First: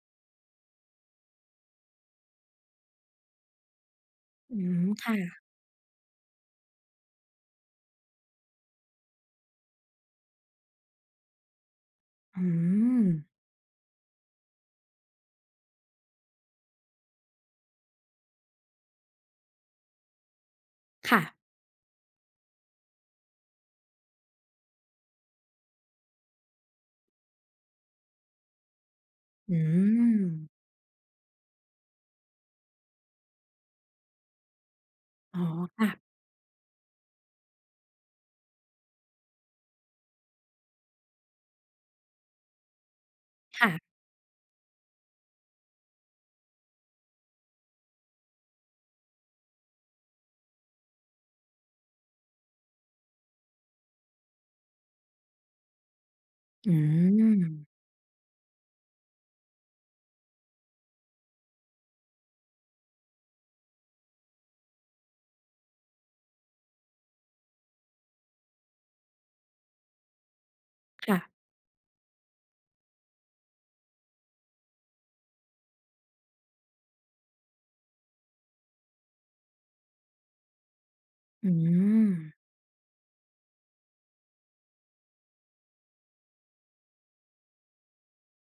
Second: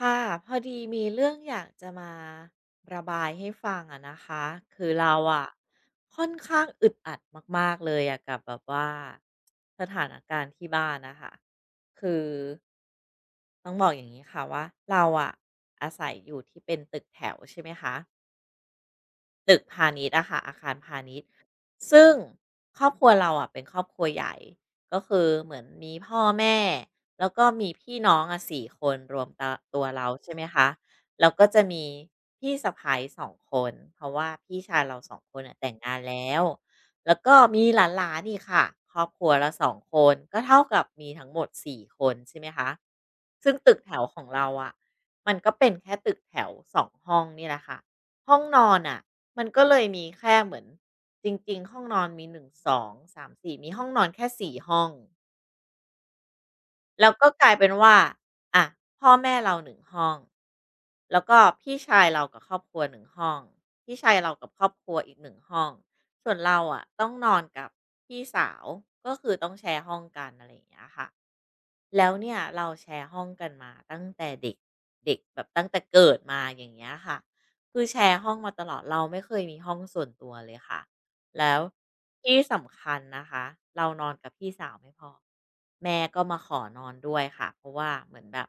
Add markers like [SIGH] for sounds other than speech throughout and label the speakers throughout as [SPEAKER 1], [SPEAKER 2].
[SPEAKER 1] ค่ะพอดีมีเรื่องอยากจะมาระบายให้ฟังอะนะคะ
[SPEAKER 2] อืม
[SPEAKER 1] คือเรา
[SPEAKER 2] ค่ะ
[SPEAKER 1] อะค่อนข้างอึดอัดมากๆเลยอะกับแบบว่าสถานการณ์ที่บ้านนะคะคือ
[SPEAKER 2] อืม
[SPEAKER 1] ต้องบอกอย่างนี้ค่ะว่าเราอะอาศัยอยู่ที่เป็นตึกแถวใช่ไหมคะ ตึกพาณิชย์อะค่ะอาคารพาณิ
[SPEAKER 2] ค่ะ
[SPEAKER 1] ชย์ซึ่งครอบครัวเราอะเป็นครอบครัวใหญ่ก็คือเหมือนมีพ่อแม่แล้วก็มีพี่น้องอะสี่คนรวมตะ
[SPEAKER 2] อื
[SPEAKER 1] ตัวเรา
[SPEAKER 2] ม
[SPEAKER 1] ใช่ไหมคะแล้วก็จะมีพี่สะใภ้สองคนเพราะว่าพี่ชายเราสองค
[SPEAKER 2] อ๋อ
[SPEAKER 1] นน่ะแต่ง
[SPEAKER 2] ค่ะ
[SPEAKER 1] งานแล้วแล้วก็มีหลานๆอีกค่ะครอบครัวละสองคนก็เท่ากับมีทั้งหมด4คนใช่ไหมคะซึ่งตึกแถ
[SPEAKER 2] ค่ะ
[SPEAKER 1] วของเราอะมันก็เป็นแค่ตึกแถว2ห้องนี่แหละค่ะ ห้องนอนอะมันก็เลยมีแค่เหมือนจริงๆห้องนอนมีหนึ่งสองสามสีมีห้องนอนแค่4ห้อง
[SPEAKER 2] อื
[SPEAKER 1] แล้วก็กลายเป็น
[SPEAKER 2] ม
[SPEAKER 1] ว่าอะพ่อแม่เรา1ห้องแล้วก็พี่ชายเรากับครอบครัวหนึ่งห้องพี่ชายเรากับครอบครัวอีก1ห้องส่วนเราอะต้องนอนกับพี่สาวก็คือต้องแชร์ห้องกันอะไรอย่างเงี้ยค่ะ
[SPEAKER 2] ค่ะ
[SPEAKER 1] แล้วเนี่ยเราแชร์ห้องกันมาตั้งแต่เด็กเด็กแบบตั้งแต่เกิดมาอย่างเงี้ยค่ะคือแชร์ห้องมาตลอดเราไม่เคยมีห้องส่วนตัวเลยค่ะ
[SPEAKER 2] อื
[SPEAKER 1] แล้ว
[SPEAKER 2] ม
[SPEAKER 1] ที่สำคัญนะคะเรานอนกับพี่สาวไม่พอแม่ก็มาขอนอนด้วยค่ะเพราะว่าเหมือนแบบ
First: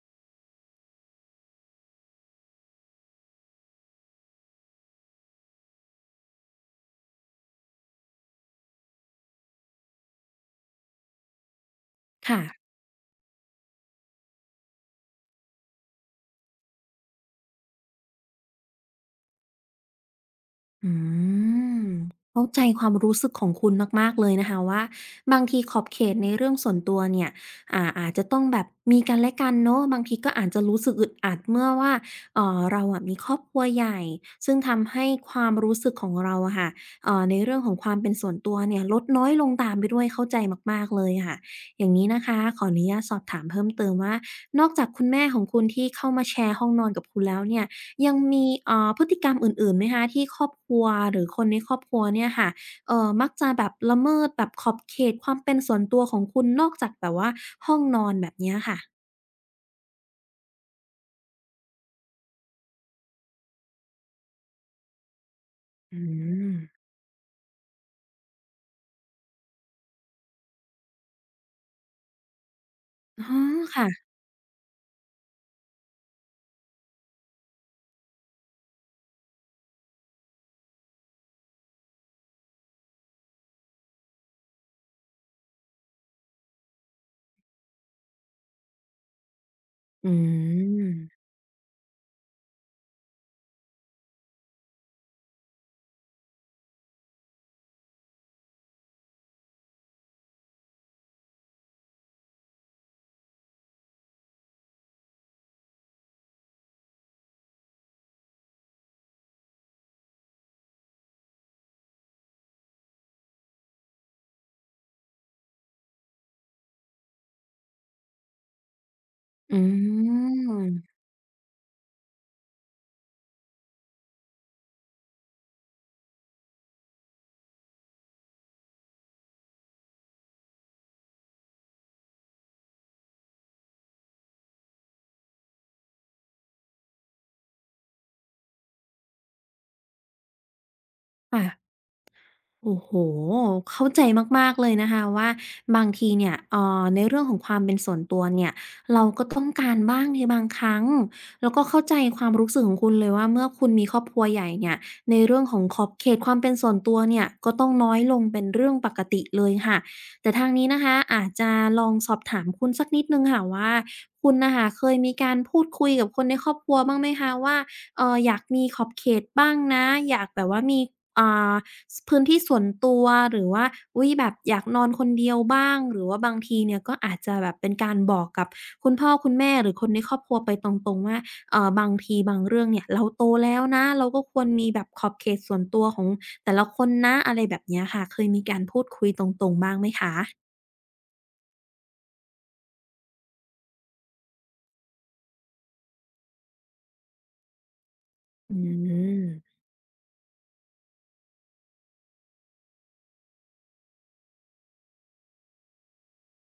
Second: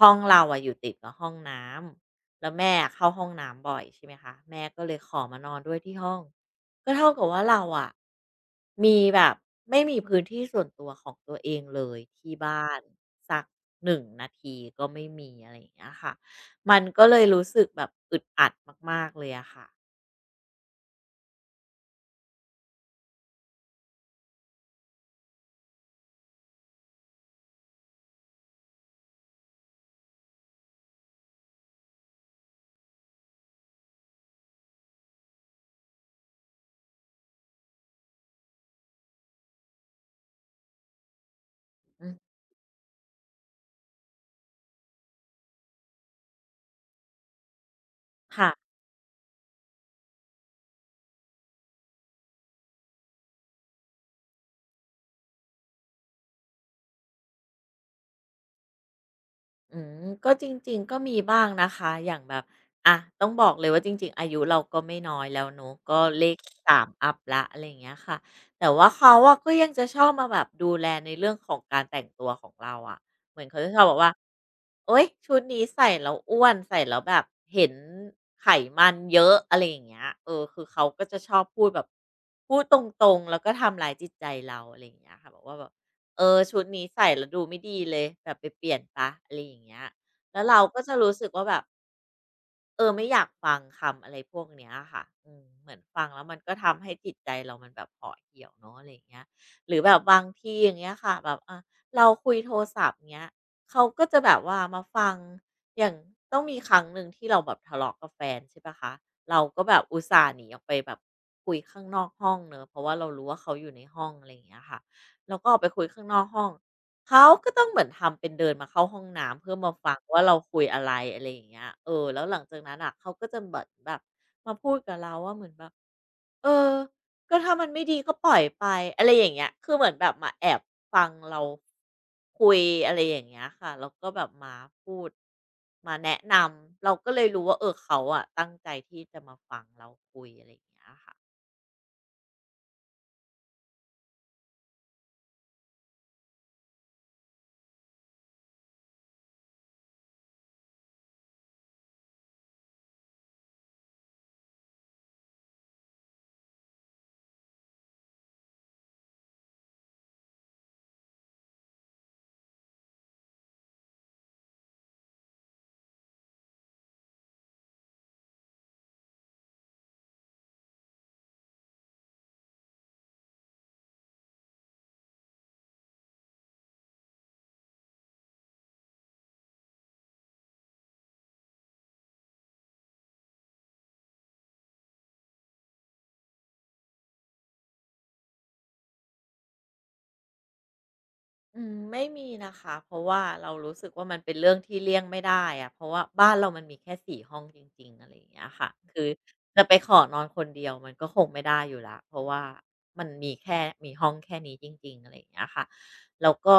[SPEAKER 1] ห้องเราอะอยู่ติดกับห้องน้ำแล้วแม่เข้าห้องน้ำบ่อยใช่ไหมคะแม่ก็เลยขอมานอนด้วยที่ห้อง ก็เท่ากับว่าเราอะมีแบบไม่มีพื้นที่ส่วนตัวของตัวเองเลยที่
[SPEAKER 2] ค่ะ
[SPEAKER 1] บ้านสักหนงนาทีก็ไม่มีอะไรอย่างเงี้ยค่ะมันก็เลยรู้สึกแบบอึดอัดมากๆเลยอะค่ะ
[SPEAKER 2] อืมเข้าใจความรู้สึกของคุณมากๆเลยนะคะว่าบางทีขอบเขตในเรื่องส่วนตัวเนี่ยอาจจะต้องแบบมีกันและกันเนาะบางทีก็อาจจะรู้สึกอึดอัดเมื่อว่าเราอะมีครอบครัวใหญ่ซึ่งทำให้ความรู้สึกของเราอะค่ะในเรื่องของความเป็นส่วนตัวเนี่ยลดน้อยลงตามไปด้วยเข้าใจมากๆเลยค่ะอย่าง
[SPEAKER 1] อื
[SPEAKER 2] นี้
[SPEAKER 1] ม
[SPEAKER 2] นะคะขออนุญาตสอบถามเพิ่มเติมว่านอกจากคุณแม่ของคุณที่เข้ามาแชร์ห้องนอนกับคุณแล้วเนี่ย ยังมี
[SPEAKER 1] ค่ะ
[SPEAKER 2] พฤติกรรมอื่นๆไหมคะที่ครอบครัวหรือคนในครอบครัวเนี่ยค่ะมักจะแบบละเมิดแบบขอบเขตความเป็นส่วนตัวของคุณนอกจากแบบว่าห้องนอนแบบเนี้ยค่ะ
[SPEAKER 1] อืมก็จริงๆ ก็มีบ้างนะคะ อย่างแบบอะต้องบอกเลยว่าจริงๆ อายุเราก็ไม่น้อยแล้วเนาะ
[SPEAKER 2] อื
[SPEAKER 1] ก็เลข
[SPEAKER 2] ม
[SPEAKER 1] 3อัปแล้วอะไรอย่างเงี้ยค่ะ แต่ว่าเขาอะก็ยังจะชอบมาแบบดูแลในเรื่องของการแต่งตัวของเราอะ
[SPEAKER 2] อ๋อ
[SPEAKER 1] เหมือนเขาจะชอบบอก
[SPEAKER 2] ค่ะ
[SPEAKER 1] ว่าโอ๊ยชุดนี้ใส่แล้วอ้วนใส่แล้วแบบเห็นไขมันเยอะอะไรอย่างเงี้ยเออคือเขาก็จะชอบพูดแบบพูดตรงๆแล้วก็ทำร้ายจิตใจเราอะไรอย่างเงี้ยค่ะบอกว่าแบบ เออชุดนี้ใส่แล้วดูไม่ดีเลยแบบไปเปลี่ยนเะียอะไรอย่างเงี้ย
[SPEAKER 2] อื
[SPEAKER 1] แล้วเราก็
[SPEAKER 2] ม
[SPEAKER 1] จะรู้สึกว่าแบบเออไม่อยากฟังคำอะไรพวกเนี้ยค่ะอืมเหมือนฟังแล้วมันก็ทำให้จิตใจเรามันแบบห่อเหี่ยวเนาะอะไรอย่างเงี้ยหรือแบบบางทีอย่างเงี้ยค่ะแบบเราคุยโทรศัพท์เงี้ยเขาก็จะแบบว่ามาฟังอย่างต้องมีครั้งหนึ่งที่เราแบบทะเลาะกับแฟนใช่เปล่าคะเราก็แบบอุตส่าห์หนีออกไปแบบคุยข้างนอกห้องเนาะเพราะว่าเรารู้ว่าเขาอยู่ในห้องอะไรอย่างเงี้ยค่ะเราก็ออกไปคุยข้างนอกห้อง เขาก็ต้องเหมือนทำเป็นเดินมาเข้าห้องน้ำเพื่
[SPEAKER 2] อื
[SPEAKER 1] อมาฟังว่าเราคุยอะไร
[SPEAKER 2] ม
[SPEAKER 1] อะไรอย่างเงี้ยเออแล้วหลังจากนั้นอ่ะเขาก็จะเหมือนแบบมาพูดกับเราว่าเหมือนแบบเออก็ถ้ามันไม่ดีก็ปล่อยไปอะไรอย่างเงี้ยคือเหมือนแบบมาแอบฟังเราคุยอะไรอย่างเงี้ยค่ะแล้วก็แบบมาพูดมาแนะนำเราก็เลยรู้ว่าเออเขาอะตั้งใจที่จะมาฟังเราคุยอะไรอย่างเงี้ยค่ะ
[SPEAKER 2] ค่ะ โอ้โหเข้าใจมากๆเลยนะคะว่าบางทีเนี่ยในเรื่องของความเป็นส่วนตัวเนี่ยเราก็ต้องการบ้างในบางครั้งแล้วก็เข้าใจความรู้สึกของคุณเลยว่าเมื่อคุณมีครอบครัวใหญ่เนี่ยในเรื่องของขอบเขตความเป็นส่วนตัวเนี่ยก็ต้องน้อยลงเป็นเรื่องปกติเลยค่ะแต่ทางนี้นะคะอาจจะลองสอบถามคุณสักนิดหนึ่งค่ะว่าคุณน่ะค่ะเคยมีการพูดคุยกับคนในครอบครัวบ้างไหมคะว่าอยากมีขอบเขตบ้างนะอยากแบบว่ามีอ่า สพื้นที่ส่วนตัวหรือว่าอุ๊ยแบบอยากนอนคนเดียวบ้างหรือว่าบางทีเนี่ยก็อาจจะแบบเป็นการบอกกับคุณพ่อคุณแม่หรือคนในครอบครัวไปตรงๆว่าบางทีบางเรื่องเนี่ยเราโตแล้วนะเราก็ควรมีแบบขอบเขตส่วนตัวของแต่ละคนนะอะไรแบบเนี้ยค่ะเคยมีการพูดคุยตรงๆบ้างไหมคะ
[SPEAKER 1] อืมไม่มีนะคะเพราะว่าเรารู้สึกว่ามันเป็นเรื่องที่เลี่ยงไม่ได้อะเพราะว่าบ้านเรามันมีแค่สี่ห้องจริงๆอะไรอย่างเงี้ย
[SPEAKER 2] อื
[SPEAKER 1] ค่ะคือ
[SPEAKER 2] ม
[SPEAKER 1] จะไปขอนอนคนเดียวมันก็คงไม่ได้อยู่แล้วเพราะว่ามันมีแค่มีห้องแค่นี้จริงๆอะไรอย่างเงี้ยค่ะ แล้วก็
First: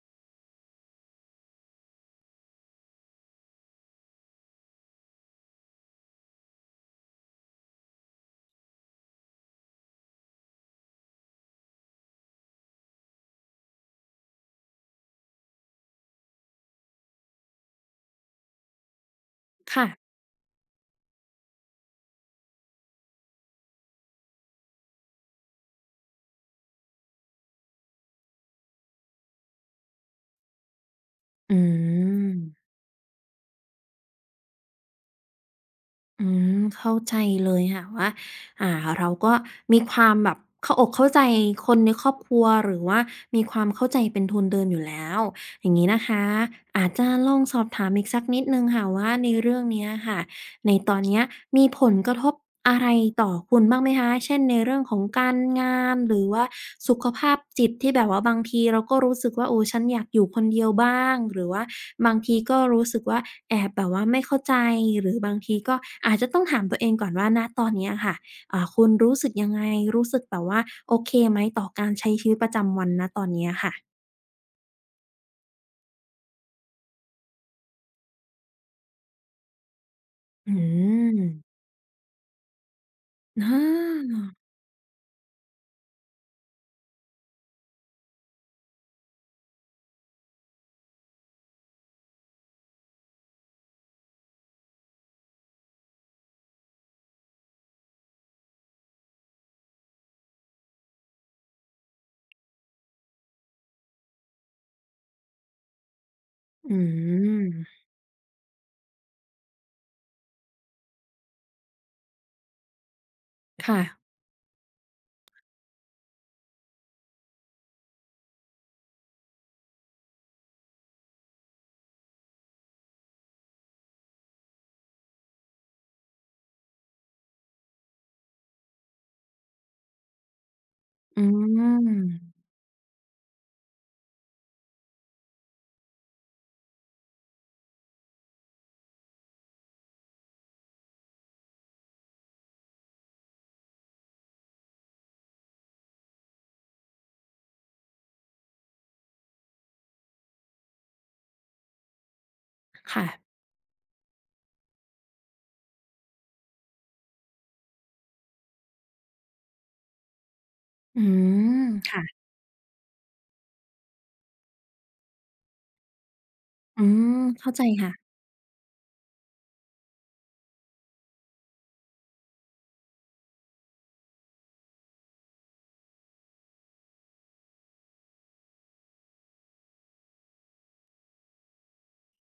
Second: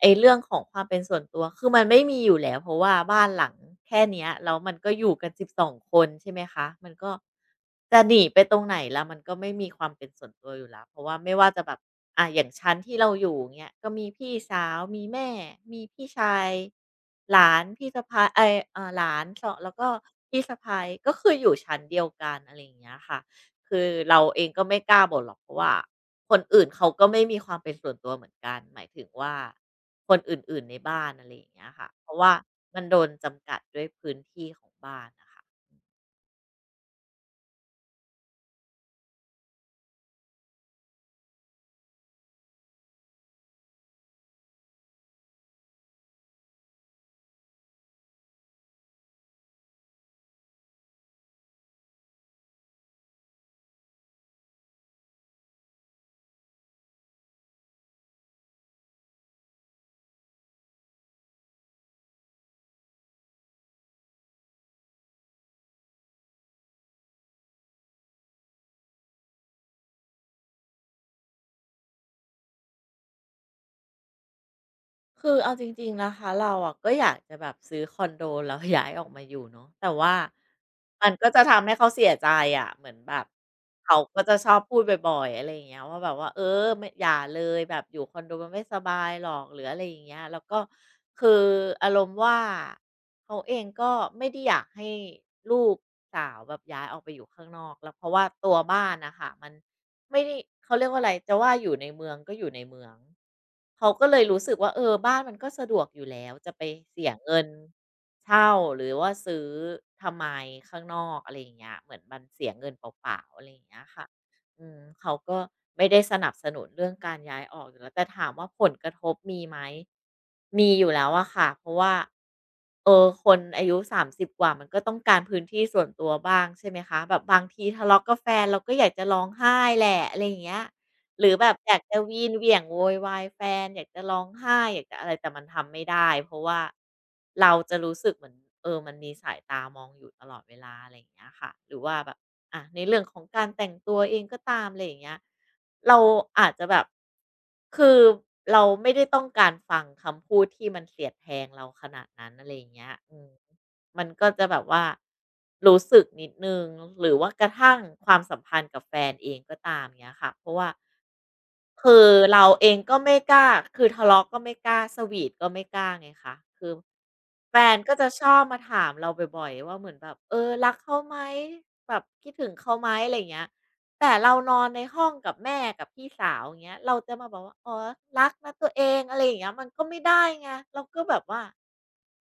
[SPEAKER 1] ไอ้เรื่องของความเป็นส่วนตัวคือมันไม่มีอยู่แล้วเพราะว่าบ้านหลังแค่เนี้ยแล้วมันก็อยู่กัน12คนใช่ไหมคะมันก็จะหนีไปตรงไหนล่ะมันก็ไม่มีความเป็นส่วนตัวอยู่แล้วเพราะว่าไม่ว่าจะแบบอย่างชั้นที่เราอยู่อย่างเงี้ยก็มีพี่สาวมีแม่มีพี่ชายหลานพี่สะใภ้เอ๊ยเอ่าหลานสแล้วก็
[SPEAKER 2] ค่ะ
[SPEAKER 1] พี่สะใภ้ก็คืออยู่ชั้นเดียวกันอะไรอย่างเงี้ยค่ะ คือเราเองก็ไม่กล้าบ่นหรอกเพราะว่าคนอื่นเขาก็ไม่มีความเป็นส่วนตัวเหมือนกันหมายถึงว่าคนอื่นๆในบ้านอะไรอย่า
[SPEAKER 2] อื
[SPEAKER 1] งเงี้ยค่ะเพราะว่า
[SPEAKER 2] ม
[SPEAKER 1] มันโดนจำกัดด้วยพื้นที่ของบ้านนะค่ะ
[SPEAKER 2] อืมเข้าใจเลยค่ะว่าอ่าเราก็มีความแบบเข้าอกเข้าใจคนในครอบครัวหรือว่ามีความเข้าใจเป็นทุนเดิมอยู่แล้วอย่างงี้นะคะอาจจะลองสอบถามอีกสักนิดหนึ่งค่ะว่าในเรื่องเนี้ยค่ะ ในตอนเนี้ยมีผลกระทบอะไรต่อคุณบ้างไหมคะ เช่นในเรื่องของการงานหรือว่าสุขภาพจิตที่แบบว่าบางทีเราก็รู้สึกว่าโอ้ฉันอยากอยู่คนเดียวบ้างหรือว่าบางทีก็รู้สึกว่าแอบแบบว่าไม่เข้าใจหรือบางทีก็อาจจะต้องถามตัวเองก่อนว่าณตอนเนี้ยค่ะคุณรู้สึกยังไงรู้สึกแบบว่าโอเคไหมต่อการใช้ชีวิตประจำวันณตอนเนี้ยค่ะ
[SPEAKER 1] คือเอาจริงๆนะคะเราอะก็อยากจะแบบซื้อคอนโดแล้วย้ายออกมาอยู่เนาะแต่ว่า
[SPEAKER 2] อื
[SPEAKER 1] มัน
[SPEAKER 2] ม
[SPEAKER 1] ก็จะทำให้เขาเสียใจอะเหมือนแบบ
[SPEAKER 2] อ
[SPEAKER 1] เขาก็
[SPEAKER 2] า
[SPEAKER 1] จะชอบพูดบ่อยๆอะไรอย่างเงี้ยว่าแบบว่าเออไม่อย่าเลยแบบอยู่คอนโดมันไม่สบายหรอกหรืออะไรอย่างเงี้ยแล้วก็คืออารมณ์ว่าเขาเองก็ไม่ได้อยากให้ลูกสาวแบบย้ายออกไปอยู่ข้างนอกแล้วเพราะว่าตัวบ้านน่ะค่ะมัน ไม่ได้เขาเรียกว่าอะไรจะว่าอยู่ในเมืองก็อยู่ในเมืองเขาก็เลยรู้สึกว่าเออบ้านมันก็สะดวกอยู่แล้วจะไป
[SPEAKER 2] อื
[SPEAKER 1] เสียเงิน
[SPEAKER 2] ม
[SPEAKER 1] เช่าหรือว่าซื้อทำไมข้างนอกอะไรอย่างเงี้ยเหมือนมันเสียเงินเปล่าๆอะไรอย่างเงี้ยค่ะ
[SPEAKER 2] ค่ะ
[SPEAKER 1] อืมเขาก็ไม่ได้สนับสนุนเรื่องการย้ายออกอยู่แล้วแต่ถามว่าผลกระทบมีไหมมีอยู่แล้วอะค่ะเพราะว่าเออคนอายุ30กว่ามันก็ต้องการพื้นที่ส่วนตัวบ้างใช่ไหมคะแบบบางทีทะเลาะกับแฟนเราก็อยากจะร้องไห้แหละอะไรอย่างเงี้ย
[SPEAKER 2] อื
[SPEAKER 1] หรือแบบอยากจะวีนเห
[SPEAKER 2] ม
[SPEAKER 1] วี่ยงโวยวายแฟนอยากจะร้องไห้อยากจะอะไรแต่มันทำไม่ได้เพราะว่าเราจะรู้สึกเหมือนเออมันมีสายตามองอยู่ตลอดเวลาอะไรอย่างเงี้ยค่ะหรือว่าแบบอะในเรื่องของการแต่งตัวเองก็ตามอะไรอย่างเงี้ยเราอาจจะแบบคือเราไม่ได้ต้องการฟังคำพูดที่มันเสียดแทงเราขนาดนั้นอะไรอย่างเงี้ย
[SPEAKER 2] ค่ะ
[SPEAKER 1] อืม มันก็จะแบบว่ารู้สึกนิดนึงหรือว่ากระทั่งความสัมพันธ์กับแฟนเองก็ตามเงี้ยค่ะเพราะว่า
[SPEAKER 2] อืม
[SPEAKER 1] คือ
[SPEAKER 2] ค่ะ
[SPEAKER 1] เราเองก็ไม่กล้าคือทะเลาะก็ไม่กล้าสวีตก็ไม่กล้าไงคะคือ
[SPEAKER 2] อืมเข้า
[SPEAKER 1] แฟ
[SPEAKER 2] ใจ
[SPEAKER 1] น
[SPEAKER 2] ค่ะ
[SPEAKER 1] ก็จะชอบมาถามเราบ่อยๆว่าเหมือนแบบเออรักเขาไหมแบบคิดถึงเขาไหมอะไรเงี้ยแต่เรานอนในห้องกับแม่กับพี่สาวอย่างเงี้ยเราจะมาบอกว่าอ๋อรักนะตัวเองอะไรอย่างเงี้ยมันก็ไม่ได้ไงเราก็แบบว่า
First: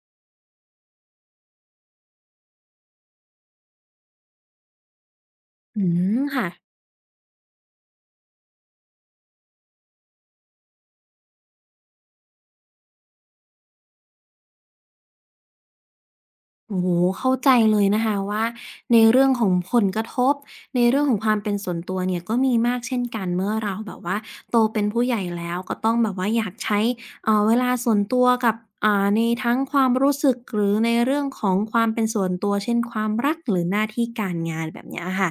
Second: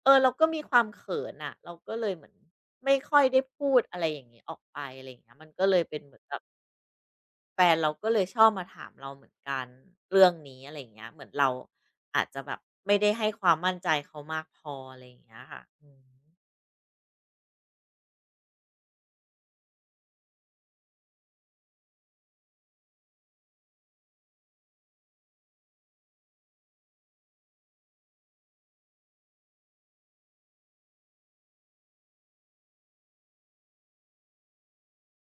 [SPEAKER 1] เออเราก็มีความเขินอะเราก็เลยเหมือนไม่ค่อยได้พูดอะไรอย่างงี้ออกไปอะไรอย่างเงี้ยมันก็เล
[SPEAKER 2] อื
[SPEAKER 1] ยเป็นเหมื
[SPEAKER 2] ม
[SPEAKER 1] อนแบบ
[SPEAKER 2] ค่ะ
[SPEAKER 1] แฟนเราก็เลยชอบมาถามเราเหมือนกันเรื่องนี้อะไรอย่างเงี้ยเหมือนเราอาจจะแบบไม่ได้ให้ความมั่นใจเขามากพออะไรอย่างเงี้ยค่ะอือฮึ
[SPEAKER 2] โอ้โฮเข้าใจเลยนะคะว่าในเรื่องของผลกระทบในเรื่องของความเป็นส่วนตัวเนี่ยก็มีมากเช่นกันเมื่อเราแบบว่าโตเป็นผู้ใหญ่แล้วก็ต้องแบบว่าอยากใช้เวลาส่วนตัวกับในทั้งความรู้สึกหรือในเรื่องของความเป็นส่วนตัวเช่นความรักหรือหน้าที่การงานแบบเนี้ยค่ะ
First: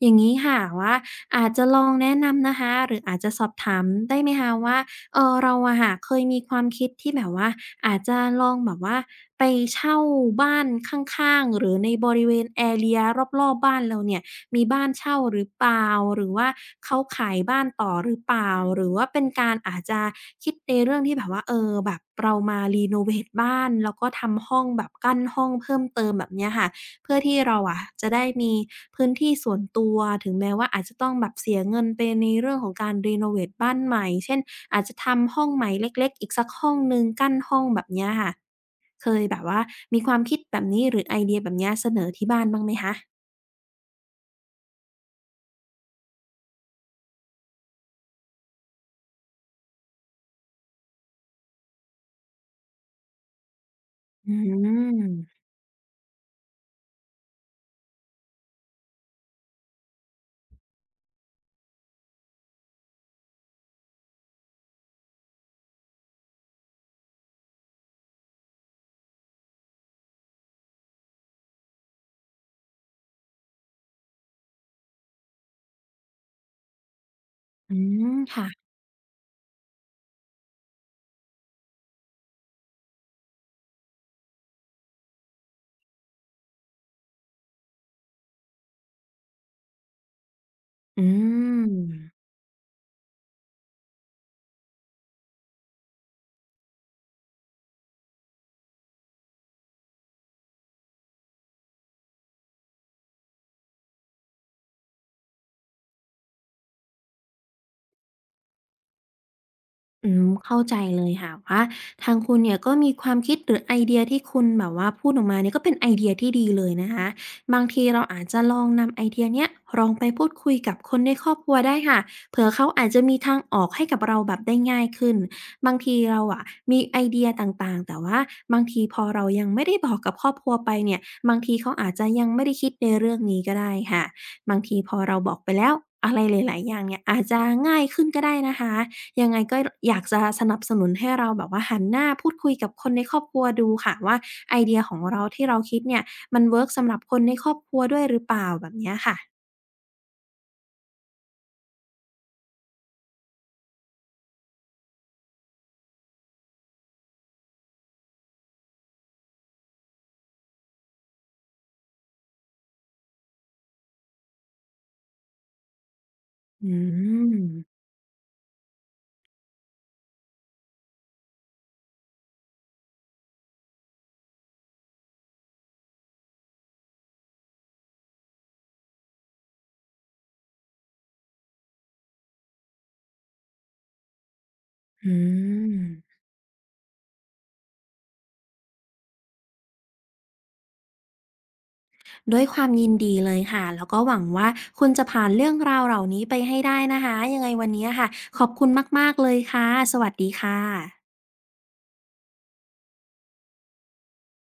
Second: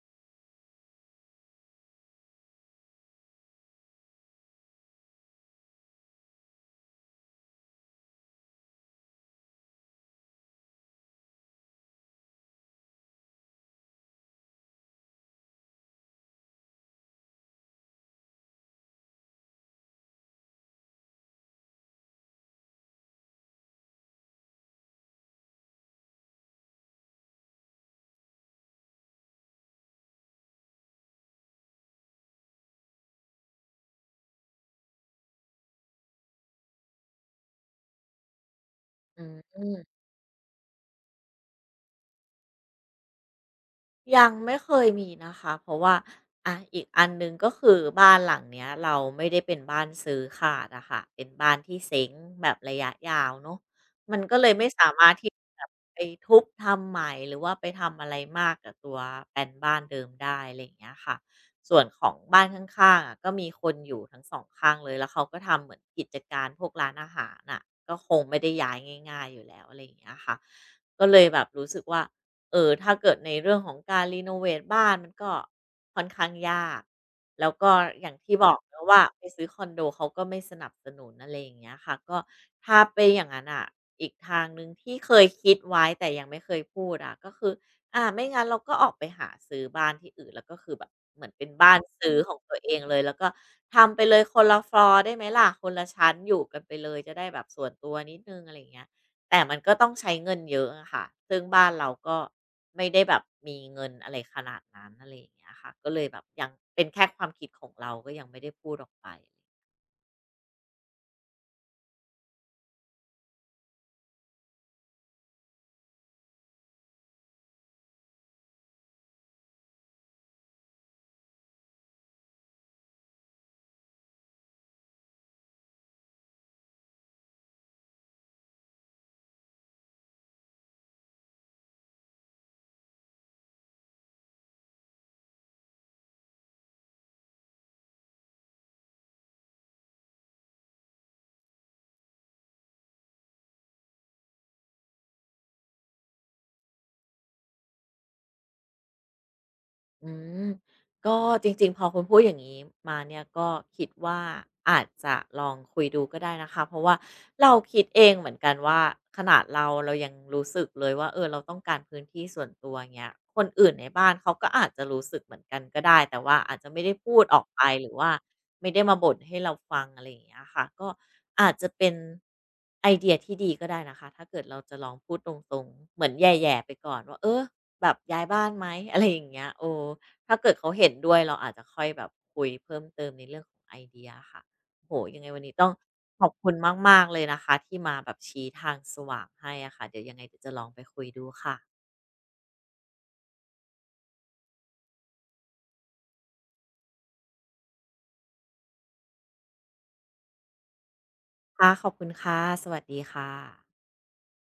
[SPEAKER 2] อย่างงี้ค่ะว่าอาจจะลองแนะนำนะคะหรืออาจจะสอบถามได้ไหมคะว่า เออเราอะค่ะเคยมีความคิดที่แบบว่าอาจจะลองแบบว่าไปเช่าบ้านข้างๆหรือในบริเวณแอเรียรอบๆบ้านเราเนี่ยมีบ้านเช่าหรือเปล่าหรือว่าเขาขายบ้านต่อหรือเปล่าหรือว่าเป็นการอาจจะคิดในเรื่องที่แบบว่าเออแบบเรามารีโนเวทบ้านแล้วก็ทำห้องแบบกั้นห้องเพิ่มเติมแบบเนี้ยค่ะเพื่อที่เราอะจะได้มีพื้นที่ส่วนตัวถึงแม้ว่าอาจจะต้องแบบเสียเงินไปในเรื่องของการรีโนเวทบ้านใหม่เช่น อาจจะทำห้องใหม่เล็กๆอีกสักห้องหนึ่งกั้นห้องแบบเนี้ยค่ะ เค
[SPEAKER 1] อื
[SPEAKER 2] ยแบบว่า
[SPEAKER 1] ม
[SPEAKER 2] มีความคิดแบบนี้หรือไอเดียแบบเนี้ยเสนอที่บ้านบ้างไหมคะ
[SPEAKER 1] ยังไม่เคยมีนะคะเพราะว่าอ่ะอีกอันหนึ่งก็คือบ้านหลังเนี้ยเราไม่ได้เป็นบ้านซื้อขาดอะค่ะเป็นบ้านที่เซ้งแบบระยะยาวเนาะมัน
[SPEAKER 2] อื
[SPEAKER 1] ก็เลยไม่สามารถที่
[SPEAKER 2] ม
[SPEAKER 1] จะแบบไปทุบทำใหม่หรือว่าไปทำอะไรมากกับตัวแปลนบ้านเดิมได้อะไรอย่างเงี้ยค่ะส่วนของบ้านข้างๆอะก็มีคนอยู่ทั้งสองข้างเลยแล้วเขาก็ทำเหมือนกิจการพวกร้านอาหารน่ะก็คงไม่ได้ย้ายง่ายๆอยู่แล้วอะไรอย่างเงี้ยค่ะก็เลยแบบรู้สึกว่า เออถ้าเกิดในเรื่องของการรีโนเวทบ้านมันก็ค่อนข้างยากแล้วก็
[SPEAKER 2] อื
[SPEAKER 1] อย่า
[SPEAKER 2] ม
[SPEAKER 1] งที่บ
[SPEAKER 2] ค่ะ
[SPEAKER 1] อกเนาะว่าไปซื้อคอนโดเขาก็ไม่สนับสนุนอะไรอย่างเงี้ยค่ะก็ถ้าเป็นอย่างนั้นอ่ะอีกทางหนึ่งที่เคยคิดไว้แต่ยังไม่เคยพูดอะก็คืออาไม่งั้นเราก็ออกไปหาซื้อบ้านที่อื่นแล้วก็คือแบบ
[SPEAKER 2] อื
[SPEAKER 1] เหมือนเป็นบ้านซื้อ
[SPEAKER 2] ม
[SPEAKER 1] ของตัวเองเลยแล้วก็ทำไปเลยคนละฟลอร์ได้ไหมล่ะคนละชั้นอยู่กันไปเลยจะได้แบบส่วนตัวนิดหนึ่งอะไรอย่างเงี้ย แต่มันก็ต้องใช้เงินเยอะอะค่ะ ซึ่งบ้านเราก็ไม่ได้แบบมีเงินอะไรขนาดนั้นอะไรอย่างเงี้ยค่ะ ก็เลยแบบยังเป็นแค่ความคิดของเราก็ยังไม่ได้พูดออกไป
[SPEAKER 2] อืมเข้าใจเลยค่ะว่าทางคุณเนี่ยก็มีความคิดหรือไอเดียที่คุณแบบว่าพูดออกมาเนี่ยก็เป็นไอเดียที่ดีเลยนะคะบางทีเราอาจจะลองนำไอเดียเนี้ยลองไปพูดคุยกับคนในครอบครัวได้ค่ะเผื่อเขาอาจจะมีทางออกให้กับเราแบบได้ง่ายขึ้นบางทีเราอะมีไอเดียต่างๆแต่ว่าบางทีพอเรายังไม่ได้บอกกับครอบครัวไปเนี่ยบางทีเขาอาจจะยังไม่ได้คิดในเรื่องนี้ก็ได้ค่ะบางทีพอเราบอกไปแล้วอะไรหลายๆอย่างเนี่ยอาจจะง่ายขึ้นก็ได้นะคะ ยังไงก็อยากจะสนับสนุนให้เราแบบว่าหันหน้าพูดคุยกับคนในครอบครัวดูค่ะว่าไอเดียของเราที่เราคิดเนี่ยมันเวิร์กสำหรับคนในครอบครัวด้วยหรือเปล่าแบบเนี้ยค่ะ
[SPEAKER 1] อืมก็จริงๆพอคุณพูดอย่างนี้มาเนี่ยก็คิดว่าอาจจะลองคุยดูก็ได้นะคะเพราะว่าเราคิดเองเหมือนกันว่าขนาดเรายังรู้สึกเลยว่าเออเราต้องการพื้นที่ส่วนตัวเงี้ยคนอื่นในบ้านเขาก็อาจจะรู้สึกเหมือนกันก็ได้แต่ว่าอาจจะ
[SPEAKER 2] อื
[SPEAKER 1] ไม่ได้พูดออกไป
[SPEAKER 2] ม
[SPEAKER 1] หรือว่าไม่ได้มาบ่นให้เราฟังอะไรอย่างเงี้ยค่ะก็อาจจะเป็นไอเดียที่ดีก็ได้นะคะถ้าเกิดเราจะลองพูดตรงๆเหมือนแย่ๆไปก่อนว่าเออ แบบย้ายบ้านไหม [LAUGHS] อะไรอย่างเงี้ยโอ้ถ้าเกิดเขาเห็นด้วยเราอาจจะค่อยแบบคุยเพิ่มเติมในเรื่องของไอเดียค่ะโห
[SPEAKER 2] อื
[SPEAKER 1] ยังไงวันนี้ต้อ
[SPEAKER 2] ม
[SPEAKER 1] งขอบคุณมากๆเลยนะคะที่มาแบบชี้ทางสว่างให้อะค่ะเดี๋ยวยังไงเดี๋ยวจะลองไปคุยดูค่ะ
[SPEAKER 2] ด้วยความยินดีเลยค่ะแล้วก็หวังว่าคุณจะผ่านเรื่องราวเหล่านี้ไปให้ได้นะคะยังไงวันนี้ค่ะขอบคุณมากๆเลยค่ะสวัสดีค่ะ
[SPEAKER 1] ค่ะขอบคุณค่ะสวัสดีค่ะ